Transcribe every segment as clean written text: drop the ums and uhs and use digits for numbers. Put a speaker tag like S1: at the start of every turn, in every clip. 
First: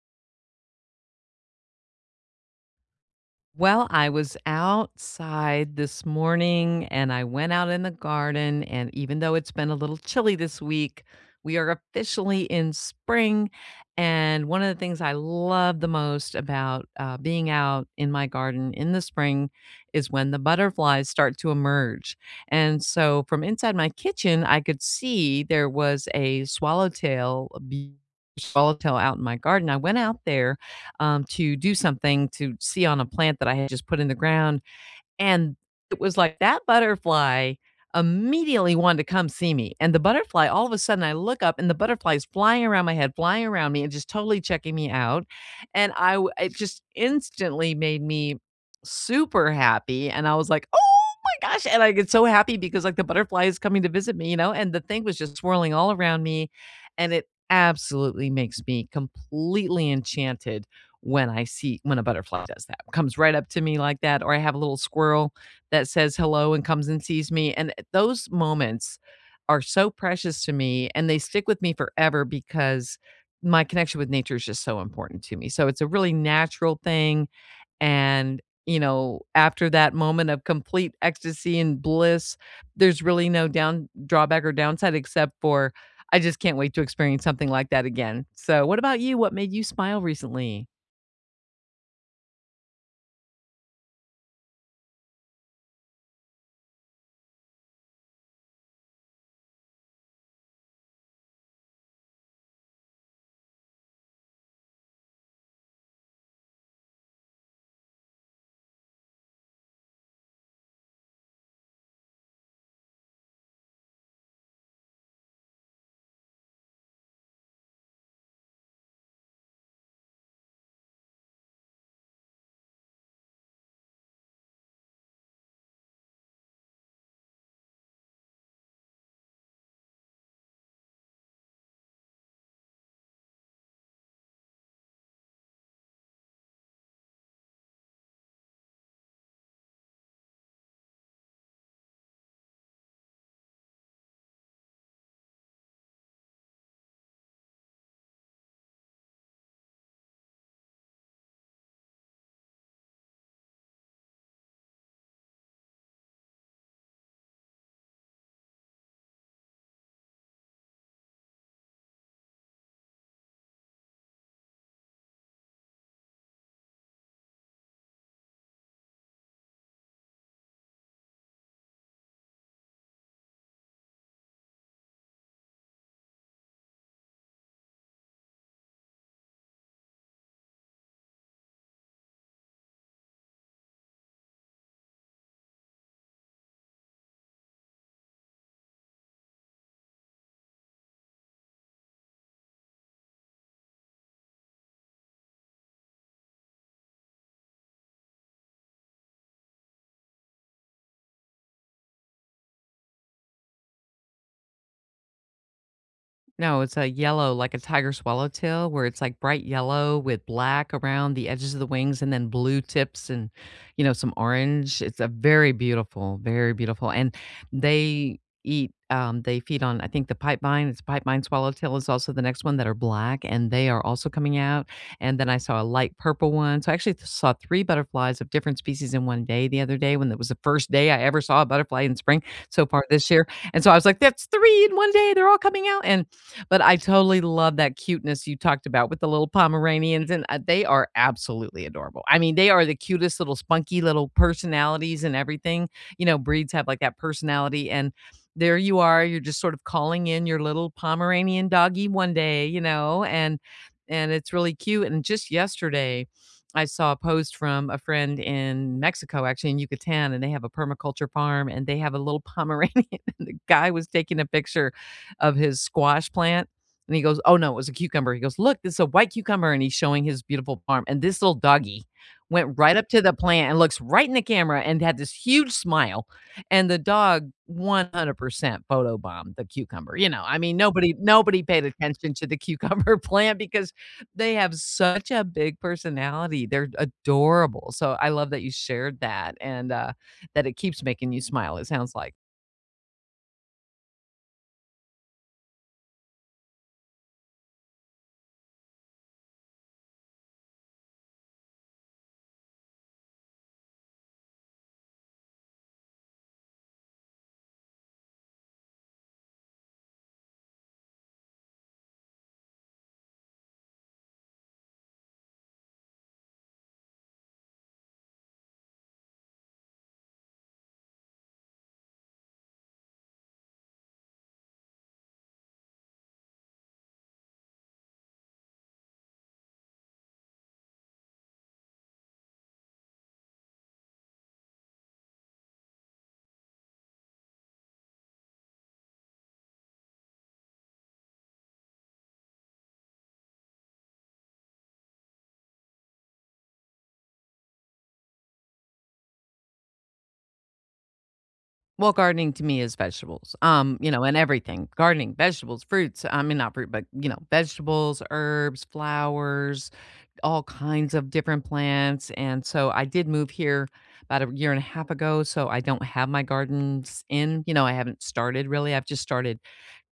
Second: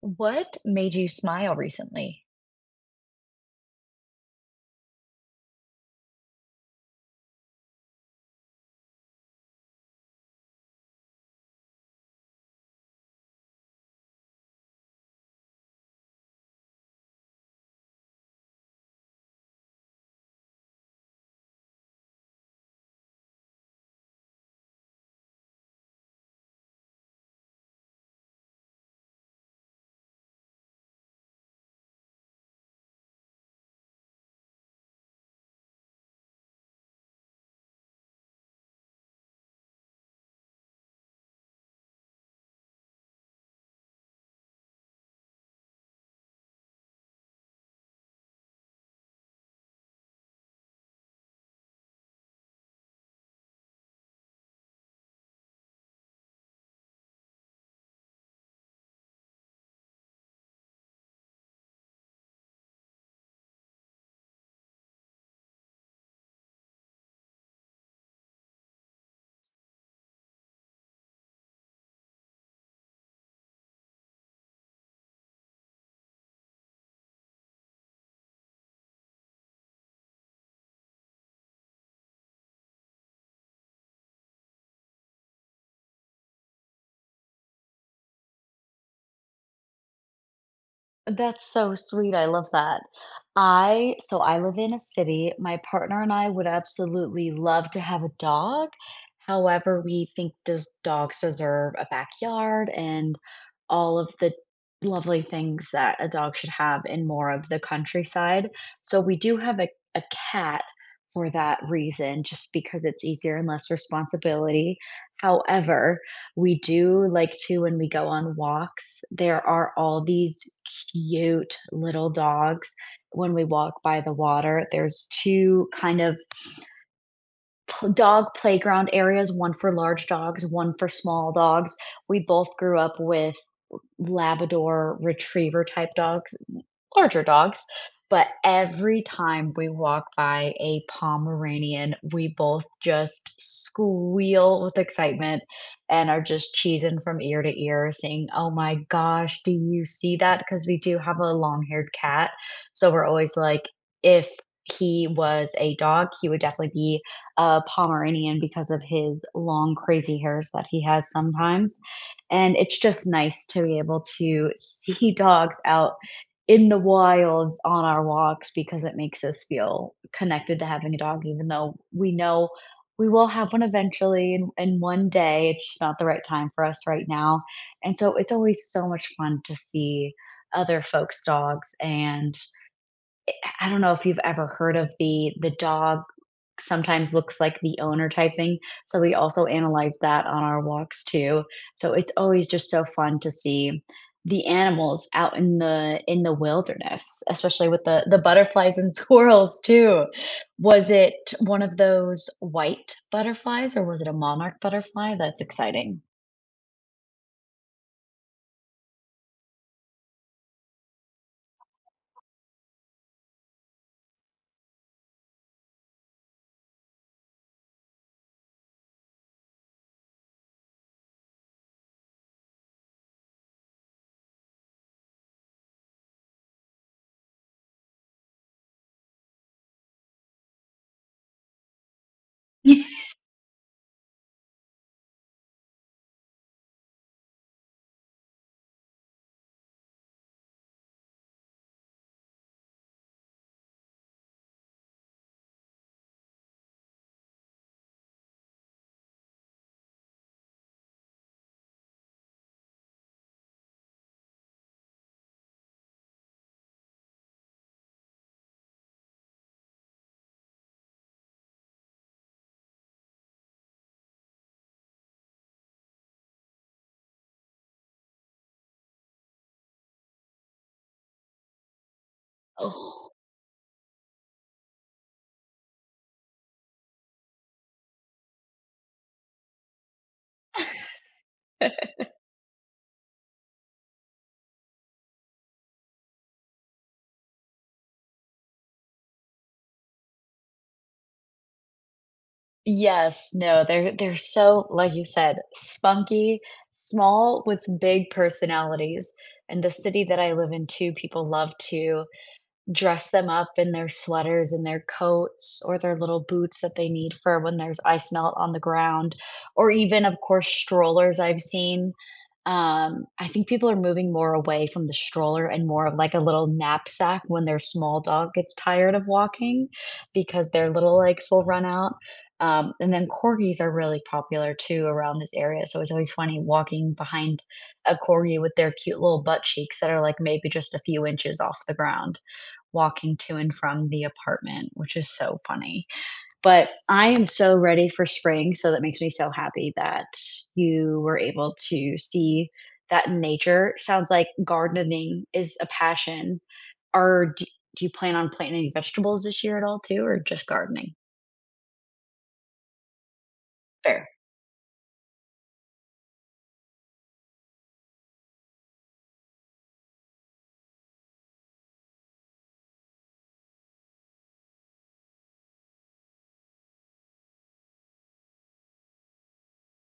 S1: What made you smile recently?
S2: Well, I was outside this morning and I went out in the garden. And even though it's been a little chilly this week, we are officially in spring. And one of the things I love the most about being out in my garden in the spring is when the butterflies start to emerge. And so from inside my kitchen, I could see there was a swallowtail, a swallowtail out in my garden. I went out there to do something to see on a plant that I had just put in the ground. And it was like that butterfly immediately wanted to come see me. And the butterfly, all of a sudden, I look up and the butterfly is flying around my head, flying around me, and just totally checking me out. And it just instantly made me super happy. And I was like, oh my gosh. And I get so happy because like the butterfly is coming to visit me, you know, and the thing was just swirling all around me. And it absolutely makes me completely enchanted when I see when a butterfly does that, comes right up to me like that, or I have a little squirrel that says hello and comes and sees me, and those moments are so precious to me, and they stick with me forever because my connection with nature is just so important to me, so it's a really natural thing, and, you know, after that moment of complete ecstasy and bliss, there's really no down drawback or downside except for I just can't wait to experience something like that again, so what about you? What made you smile recently?
S1: That's so sweet. I love that. I so I live in a city. My partner and I would absolutely love to have a dog. However, we think those dogs deserve a backyard and all of the lovely things that a dog should have in more of the countryside. So we do have a cat for that reason, just because it's easier and less responsibility. However, we do like to when we go on walks there are all these cute little dogs when we walk by the water there's two kind of dog playground areas, one for large dogs, one for small dogs. We both grew up with Labrador retriever type dogs, larger dogs. But every time we walk by a Pomeranian, we both just squeal with excitement and are just cheesing from ear to ear, saying, "Oh my gosh, do you see that?" Because we do have a long haired cat. So we're always like, if he was a dog, he would definitely be a Pomeranian because of his long, crazy hairs that he has sometimes, and it's just nice to be able to see dogs out in the wild on our walks because it makes us feel connected to having a dog, even though we know we will have one eventually and one day. It's just not the right time for us right now. And so it's always so much fun to see other folks' dogs. And I don't know if you've ever heard of the dog sometimes looks like the owner type thing. So we also analyze that on our walks too. So it's always just so fun to see the animals out in the wilderness, especially with the butterflies and squirrels too. Was it one of those white butterflies or was it a monarch butterfly? That's exciting.
S2: No, it's a yellow, like a tiger swallowtail, where it's like bright yellow with black around the edges of the wings and then blue tips and, you know, some orange. It's a very beautiful, very beautiful. And they eat, they feed on, I think the pipevine, it's pipevine swallowtail is also the next one that are black and they are also coming out. And then I saw a light purple one. So I actually saw 3 butterflies of different species in one day the other day when it was the first day I ever saw a butterfly in spring so far this year. And so I was like, that's 3 in one day. They're all coming out. And but I totally love that cuteness you talked about with the little Pomeranians, and, they are absolutely adorable. I mean, they are the cutest little spunky little personalities and everything. You know, breeds have, like, that personality, and there you are, you're just sort of calling in your little Pomeranian doggy one day, you know, and it's really cute, and just yesterday, I saw a post from a friend in Mexico, actually in Yucatan, and they have a permaculture farm, and they have a little Pomeranian guy was taking a picture of his squash plant and he goes, "Oh, no, it was a cucumber." He goes, "Look, this is a white cucumber," and he's showing his beautiful farm, and this little doggy went right up to
S1: Oh.
S2: the plant and looks right in the camera and had this huge smile, and the dog 100% photobombed the cucumber, you know, I mean, nobody paid attention to the cucumber plant because they have such a big personality, they're adorable, so I love that you shared that and, that it keeps making you smile, it sounds like.
S1: Yes, no, they're so, like you said, spunky, small with big personalities. And the city that I live in too, people love to dress them up in their sweaters and their coats or their little boots that they need for when there's ice melt on the ground, or even, of course, strollers I've seen. I think people are moving more away from the stroller and more of like a little knapsack when their small dog gets tired of walking because their little legs will run out. And then corgis are really popular too around this area. So it's always funny walking behind a corgi with their cute little butt cheeks that are like maybe just a few inches off the ground walking to and from the apartment, which is so funny. But I am so ready for spring. So that makes me so happy that you were able to see that in nature. Sounds like gardening is a passion. Are do, do you plan on planting any vegetables this year at all too, or just gardening?
S2: Well, gardening to me is vegetables, you know,
S1: Fair.
S2: and everything. Gardening, vegetables, fruits, I mean, not fruit, but, you know, vegetables, herbs, flowers, all kinds of different plants, and so I did move here about a year and a half ago, so I don't have my gardens in, you know, I haven't started really, I've just started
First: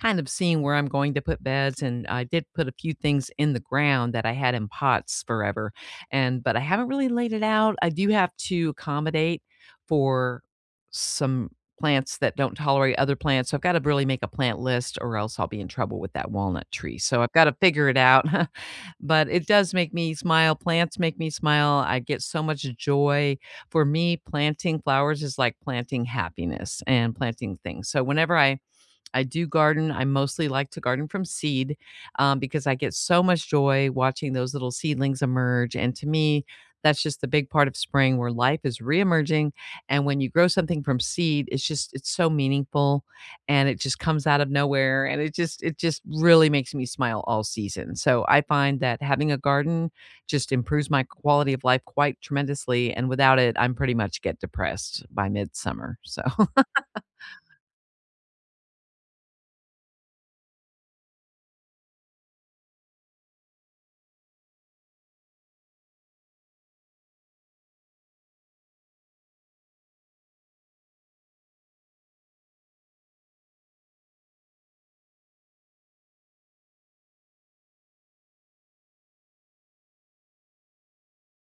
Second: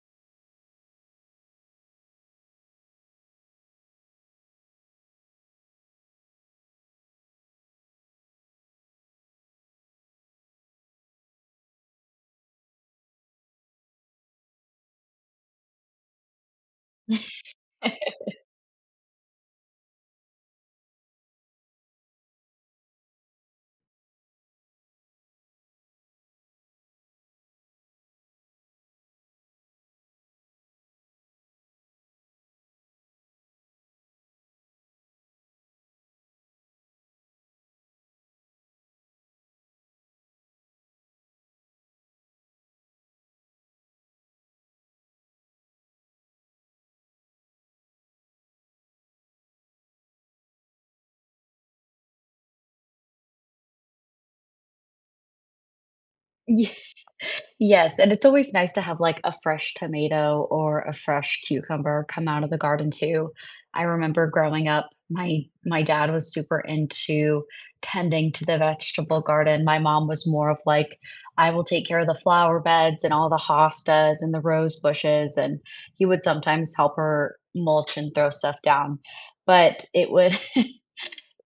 S2: kind of seeing where I'm going to put beds, and I did put a few things in the ground that I had in pots forever, and but I haven't really laid it out. I do have to accommodate for some plants that don't tolerate other plants, so I've gotta really make a plant list or else I'll be in trouble with that walnut tree, so I've gotta figure it out. But it does make me smile. Plants make me smile. I get so much joy. For me, planting flowers is like planting happiness and planting things. So whenever I do garden. I mostly like to garden from seed because I get so much joy watching those little seedlings emerge. And to me, that's just the big part of spring where life is reemerging. And when you grow something from seed, it's just, it's so meaningful and it just comes out of nowhere. And it just really makes me smile all season. So I find that having a garden just improves my quality of life quite tremendously. And without it, I'm pretty much get depressed by midsummer. So.
S1: Yes, and it's always nice to have, like, a fresh tomato or a fresh cucumber come out of the garden too. I remember growing up, my dad was super into tending to the vegetable garden. My mom was more of like, "I will take care of the flower beds and all the hostas and the rose bushes," and he would sometimes help her mulch and throw stuff down, but it would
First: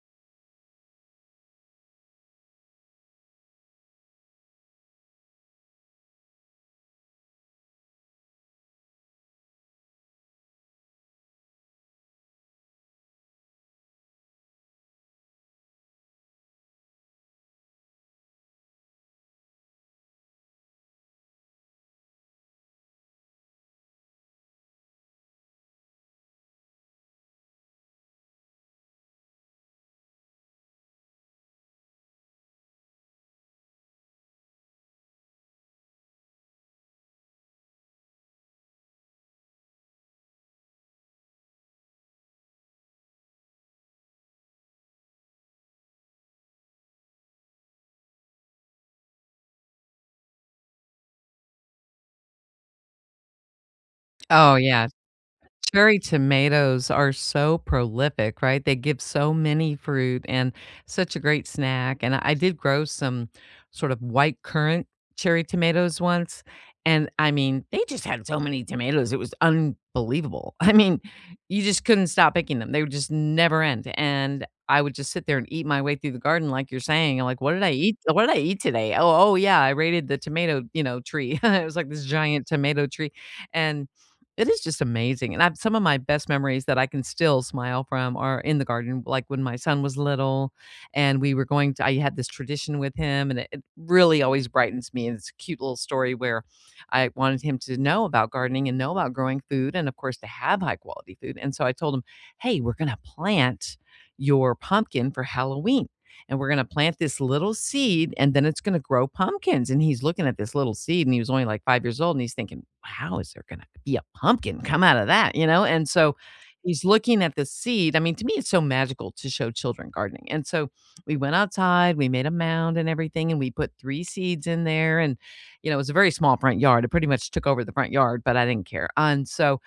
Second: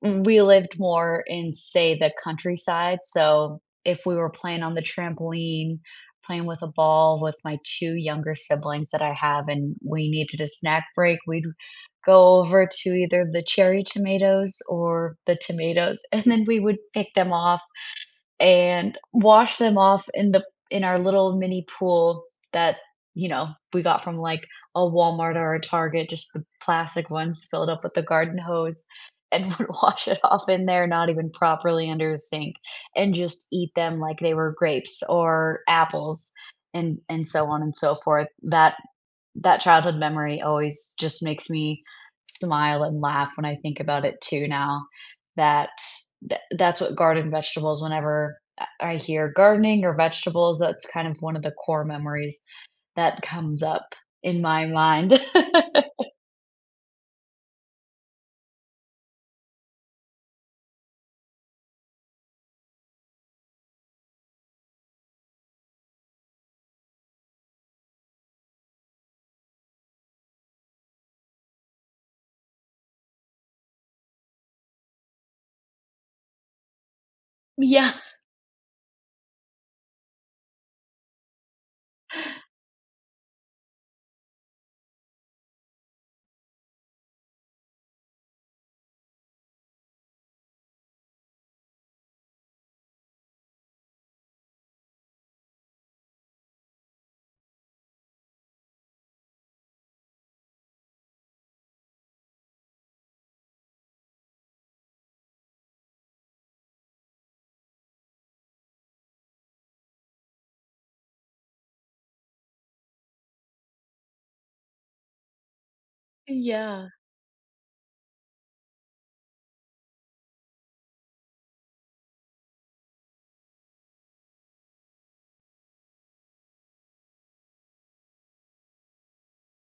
S1: we lived more in, say, the countryside, so if we were playing on the trampoline, playing with a ball with my 2 younger siblings that I have, and we needed a snack break, we'd go over to either the cherry tomatoes or the tomatoes, and then we would pick them off and wash them off in the in our little mini pool that, you know, we got from, like, a Walmart or a Target, just the plastic ones filled up with the garden hose, and would wash it off in there, not even properly under a sink, and just eat them like they were grapes or apples and so on and so forth. That childhood memory always just makes me smile and laugh when I think about it too now. That that's what garden vegetables, whenever I hear gardening or vegetables, that's kind of one of the core memories that comes up in
S2: Oh,
S1: my
S2: yeah,
S1: mind.
S2: cherry tomatoes are so prolific, right? They give so many fruit and such a great snack. And I did grow some sort of white currant cherry tomatoes once. And I mean, they just had so many tomatoes. It was unbelievable. I mean, you just couldn't stop picking them. They would just never end. And I would just sit there and eat my way through the garden, like you're saying. I'm like, what did I
S1: Yeah.
S2: eat? What did I eat today? Oh, oh yeah, I raided the tomato, you know, tree. It was like this giant tomato tree. And it is just amazing, and I've some of my best memories that I can still smile from are in the garden, like when my son was little and we were going to I had this tradition with him, and it really always brightens me, and it's a cute little story where I wanted him to know about gardening and know about growing food and, of course, to have high quality food, and so I told him, "Hey, we're gonna plant your pumpkin for Halloween." And we're going to plant this little seed and then it's going to grow pumpkins. And he's looking at this little seed and he was only like 5 years old and he's thinking, how is there going to be a pumpkin come out of that? You know? And so he's
S1: Yeah.
S2: looking at the seed. I mean, to me, it's so magical to show children gardening. And so we went outside, we made a mound and everything, and we put 3 seeds in there. And, you know, it was a very small front yard. It pretty much took over the front yard, but I didn't care. And so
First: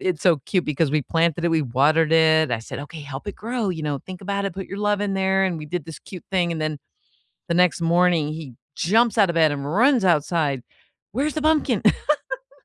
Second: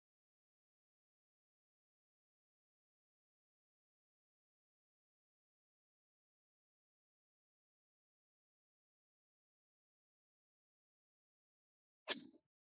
S2: it's so cute because we planted it, we watered it. I said, "Okay, help it grow, you know, think about it, put your love in there," and we did this cute thing, and then the next morning, he jumps out of bed and runs outside, "Where's the pumpkin?"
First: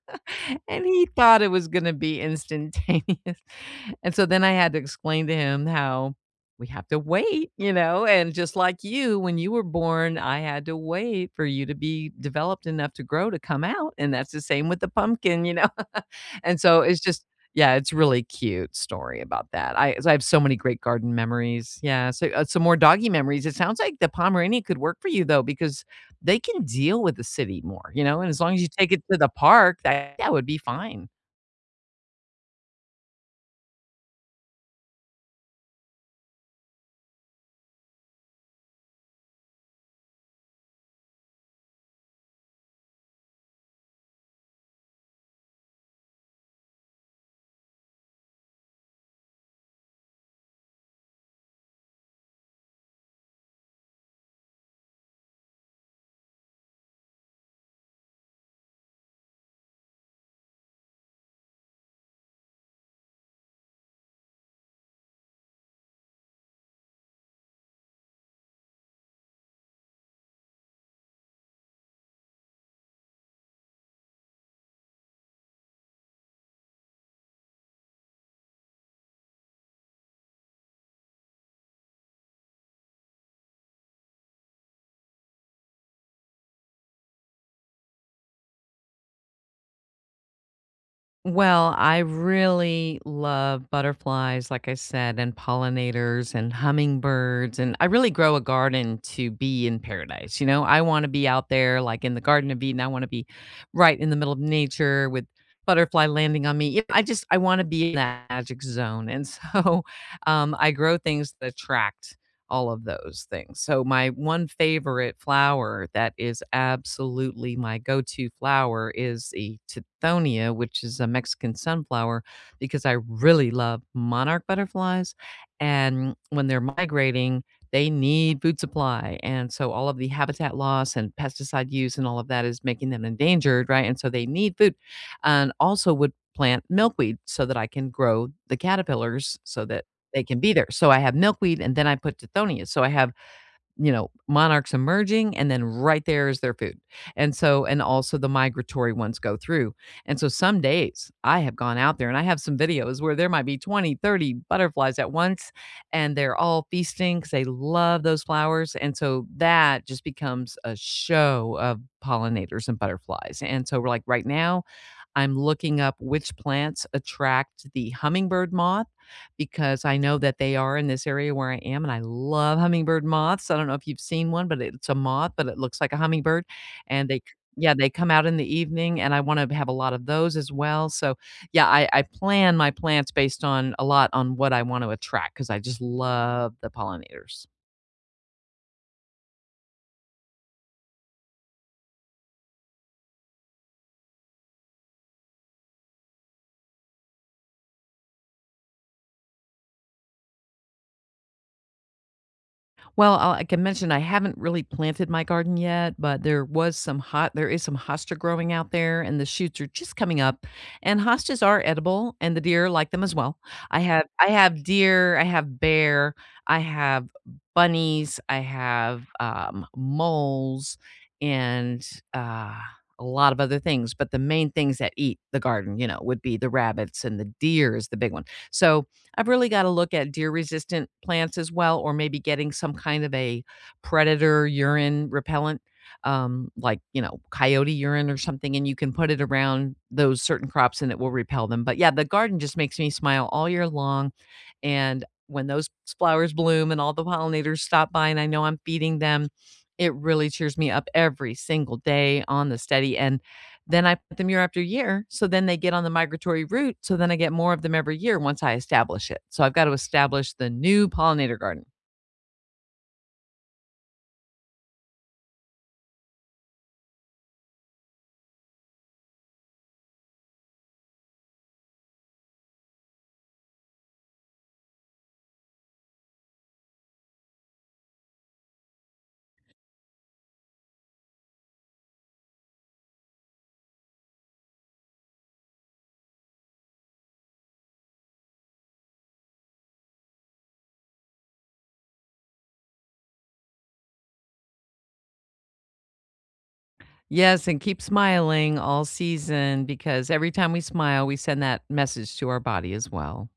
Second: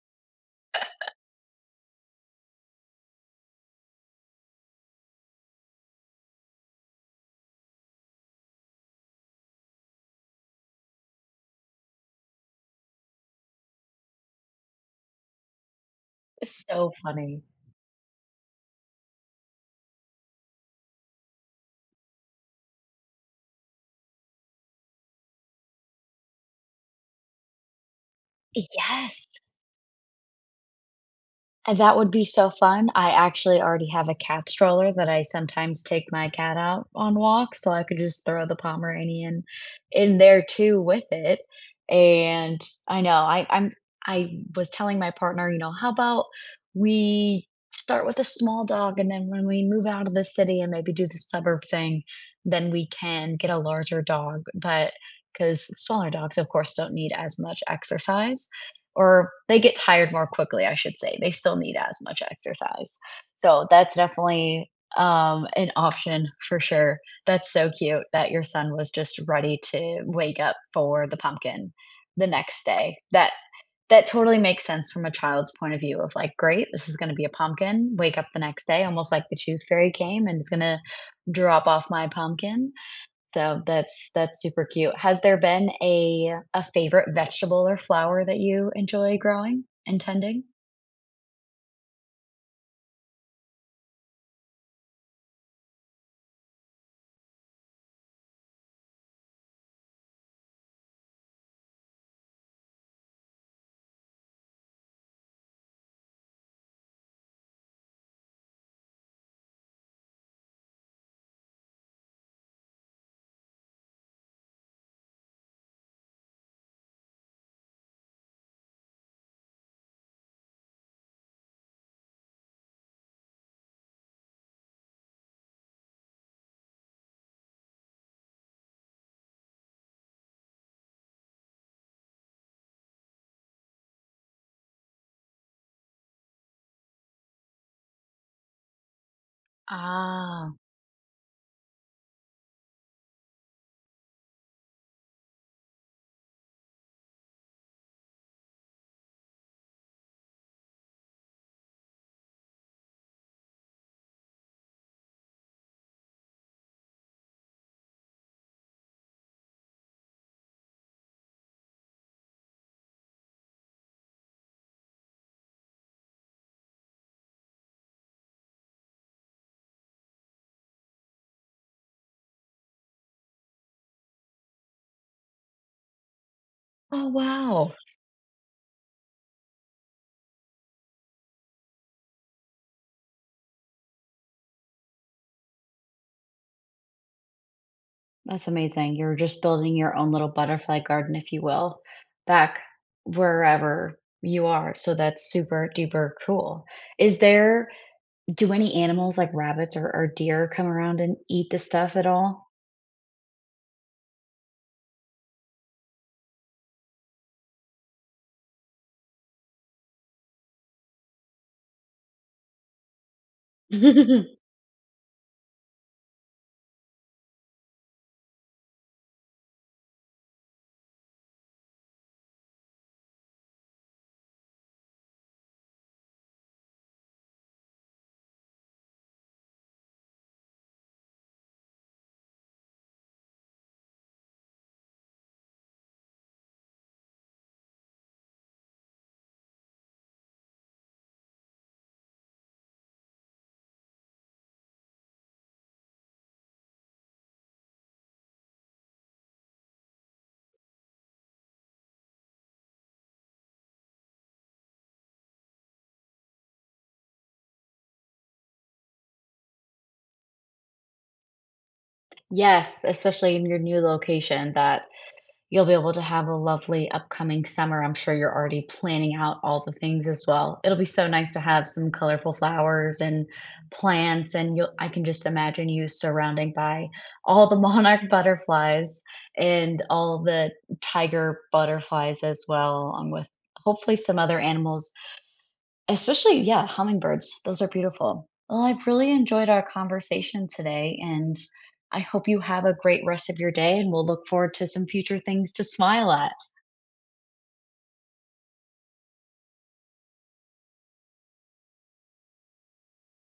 S2: And he thought it was gonna be instantaneous. And so then I had to explain to him how we have to wait, you know, and just like you, when you were born, I had to wait for you to be developed enough to grow to come out, and that's the same with the pumpkin, you know? And
S1: It's
S2: so
S1: so
S2: it's just
S1: funny.
S2: yeah, it's really cute story about that. I so I have so many great garden memories. Yeah, so, some more doggy memories. It sounds like the Pomeranian could work for you though because they can deal with the city more, you know, and as long as you take it to
S1: Yes.
S2: the park, that would be fine.
S1: And that would be so fun. I actually already have a cat stroller that I sometimes take my cat out on walks, so I could just throw the Pomeranian in there too with it. And I know I was telling my partner, you know, how about we start with a small dog and then when we move out of the city and maybe do the suburb thing, then we can get a larger dog. But because smaller dogs, of course, don't need as much exercise, or they get tired more quickly, I should say. They still need as much exercise. So that's definitely an option for sure. That's so cute that your son was just ready to wake up for the pumpkin the next day. That totally makes sense from a child's point of view of like, great, this is going to be a pumpkin. Wake up the next day, almost like the tooth fairy came and is going to drop off my pumpkin. So that's super cute. Has there been a favorite vegetable or flower that you enjoy growing and tending?
S2: Well, I really love butterflies, like I said, and pollinators and hummingbirds. And I really grow a garden to be in paradise. You know, I want to be out there, like in the Garden of Eden. I want to be right in the middle of nature with butterfly landing on me. You know, I want to be in that magic zone. And so I grow things that attract all of those things. So my one favorite flower that is absolutely my go-to flower is the Tithonia, which is a Mexican sunflower, because I really love monarch butterflies. And when they're migrating, they need food supply. And so all of the habitat loss and pesticide use and all of that is making them endangered, right? And so they need food. And also would plant milkweed so that I can grow the caterpillars so that they can
S1: Ah.
S2: be there. So I have milkweed and then I put Tithonia. So I have, you know, monarchs emerging and then right there is their food. And so and also the migratory ones go through. And so some days I have gone out there and I have some videos where there might be 20, 30 butterflies at once and they're all feasting because they love those flowers. And so that just becomes a show of pollinators and butterflies. And so we're like right now I'm looking up which plants attract the hummingbird moth because I know that they are in this area where I am, and I love hummingbird moths. I don't know if you've seen one, but it's a moth, but it looks like a hummingbird,
S1: Oh,
S2: and they c yeah,
S1: wow.
S2: they come out in the evening, and I wanna have a lot of those as well, so, yeah, I plan my plants based on a lot on what I want to attract because I just love the pollinators.
S1: That's amazing. You're just building your own little butterfly garden, if you will, back wherever you are. So that's super duper cool. Is there, do any animals like rabbits or deer come around and eat the stuff at all?
S2: Well, I can mention I haven't really planted my garden yet, but there is some hosta growing out there, and the shoots are just coming up, and hostas are edible, and the deer like them as well. I have I have deer, I have bear, I have bunnies, I have, moles, and, uh, a lot of other things, but the main things that eat the garden, you know, would be the rabbits and the deer is the big one. So I've really gotta look at deer resistant plants as well, or maybe getting some kind of a predator urine repellent, like, you know, coyote urine or something, and you can put it around those certain crops and it will repel them. But yeah, the garden just makes me smile all year long, and when those flowers bloom and all the pollinators stop by and I know I'm feeding them, it really cheers me up every single day on the steady, and then I put them year after year, so then they get on the migratory route, so then I get more of them every year once I establish it. So I've got to establish the new pollinator garden.
S1: Yes, especially in your new location that you'll be able to have a lovely upcoming summer. I'm sure you're already planning out all the things as well. It'll be so nice to have some colorful flowers and plants, and you'll I can just imagine you surrounding by all the monarch butterflies and all the tiger butterflies as well, along with hopefully some other animals. Especially, yeah, hummingbirds. Those are beautiful. Well, I've really enjoyed our conversation today, and I hope you have a great rest of your day, and we'll look forward to some future things to smile at.
S2: Yes, and keep smiling all season because every time we smile, we send that message to our body as well.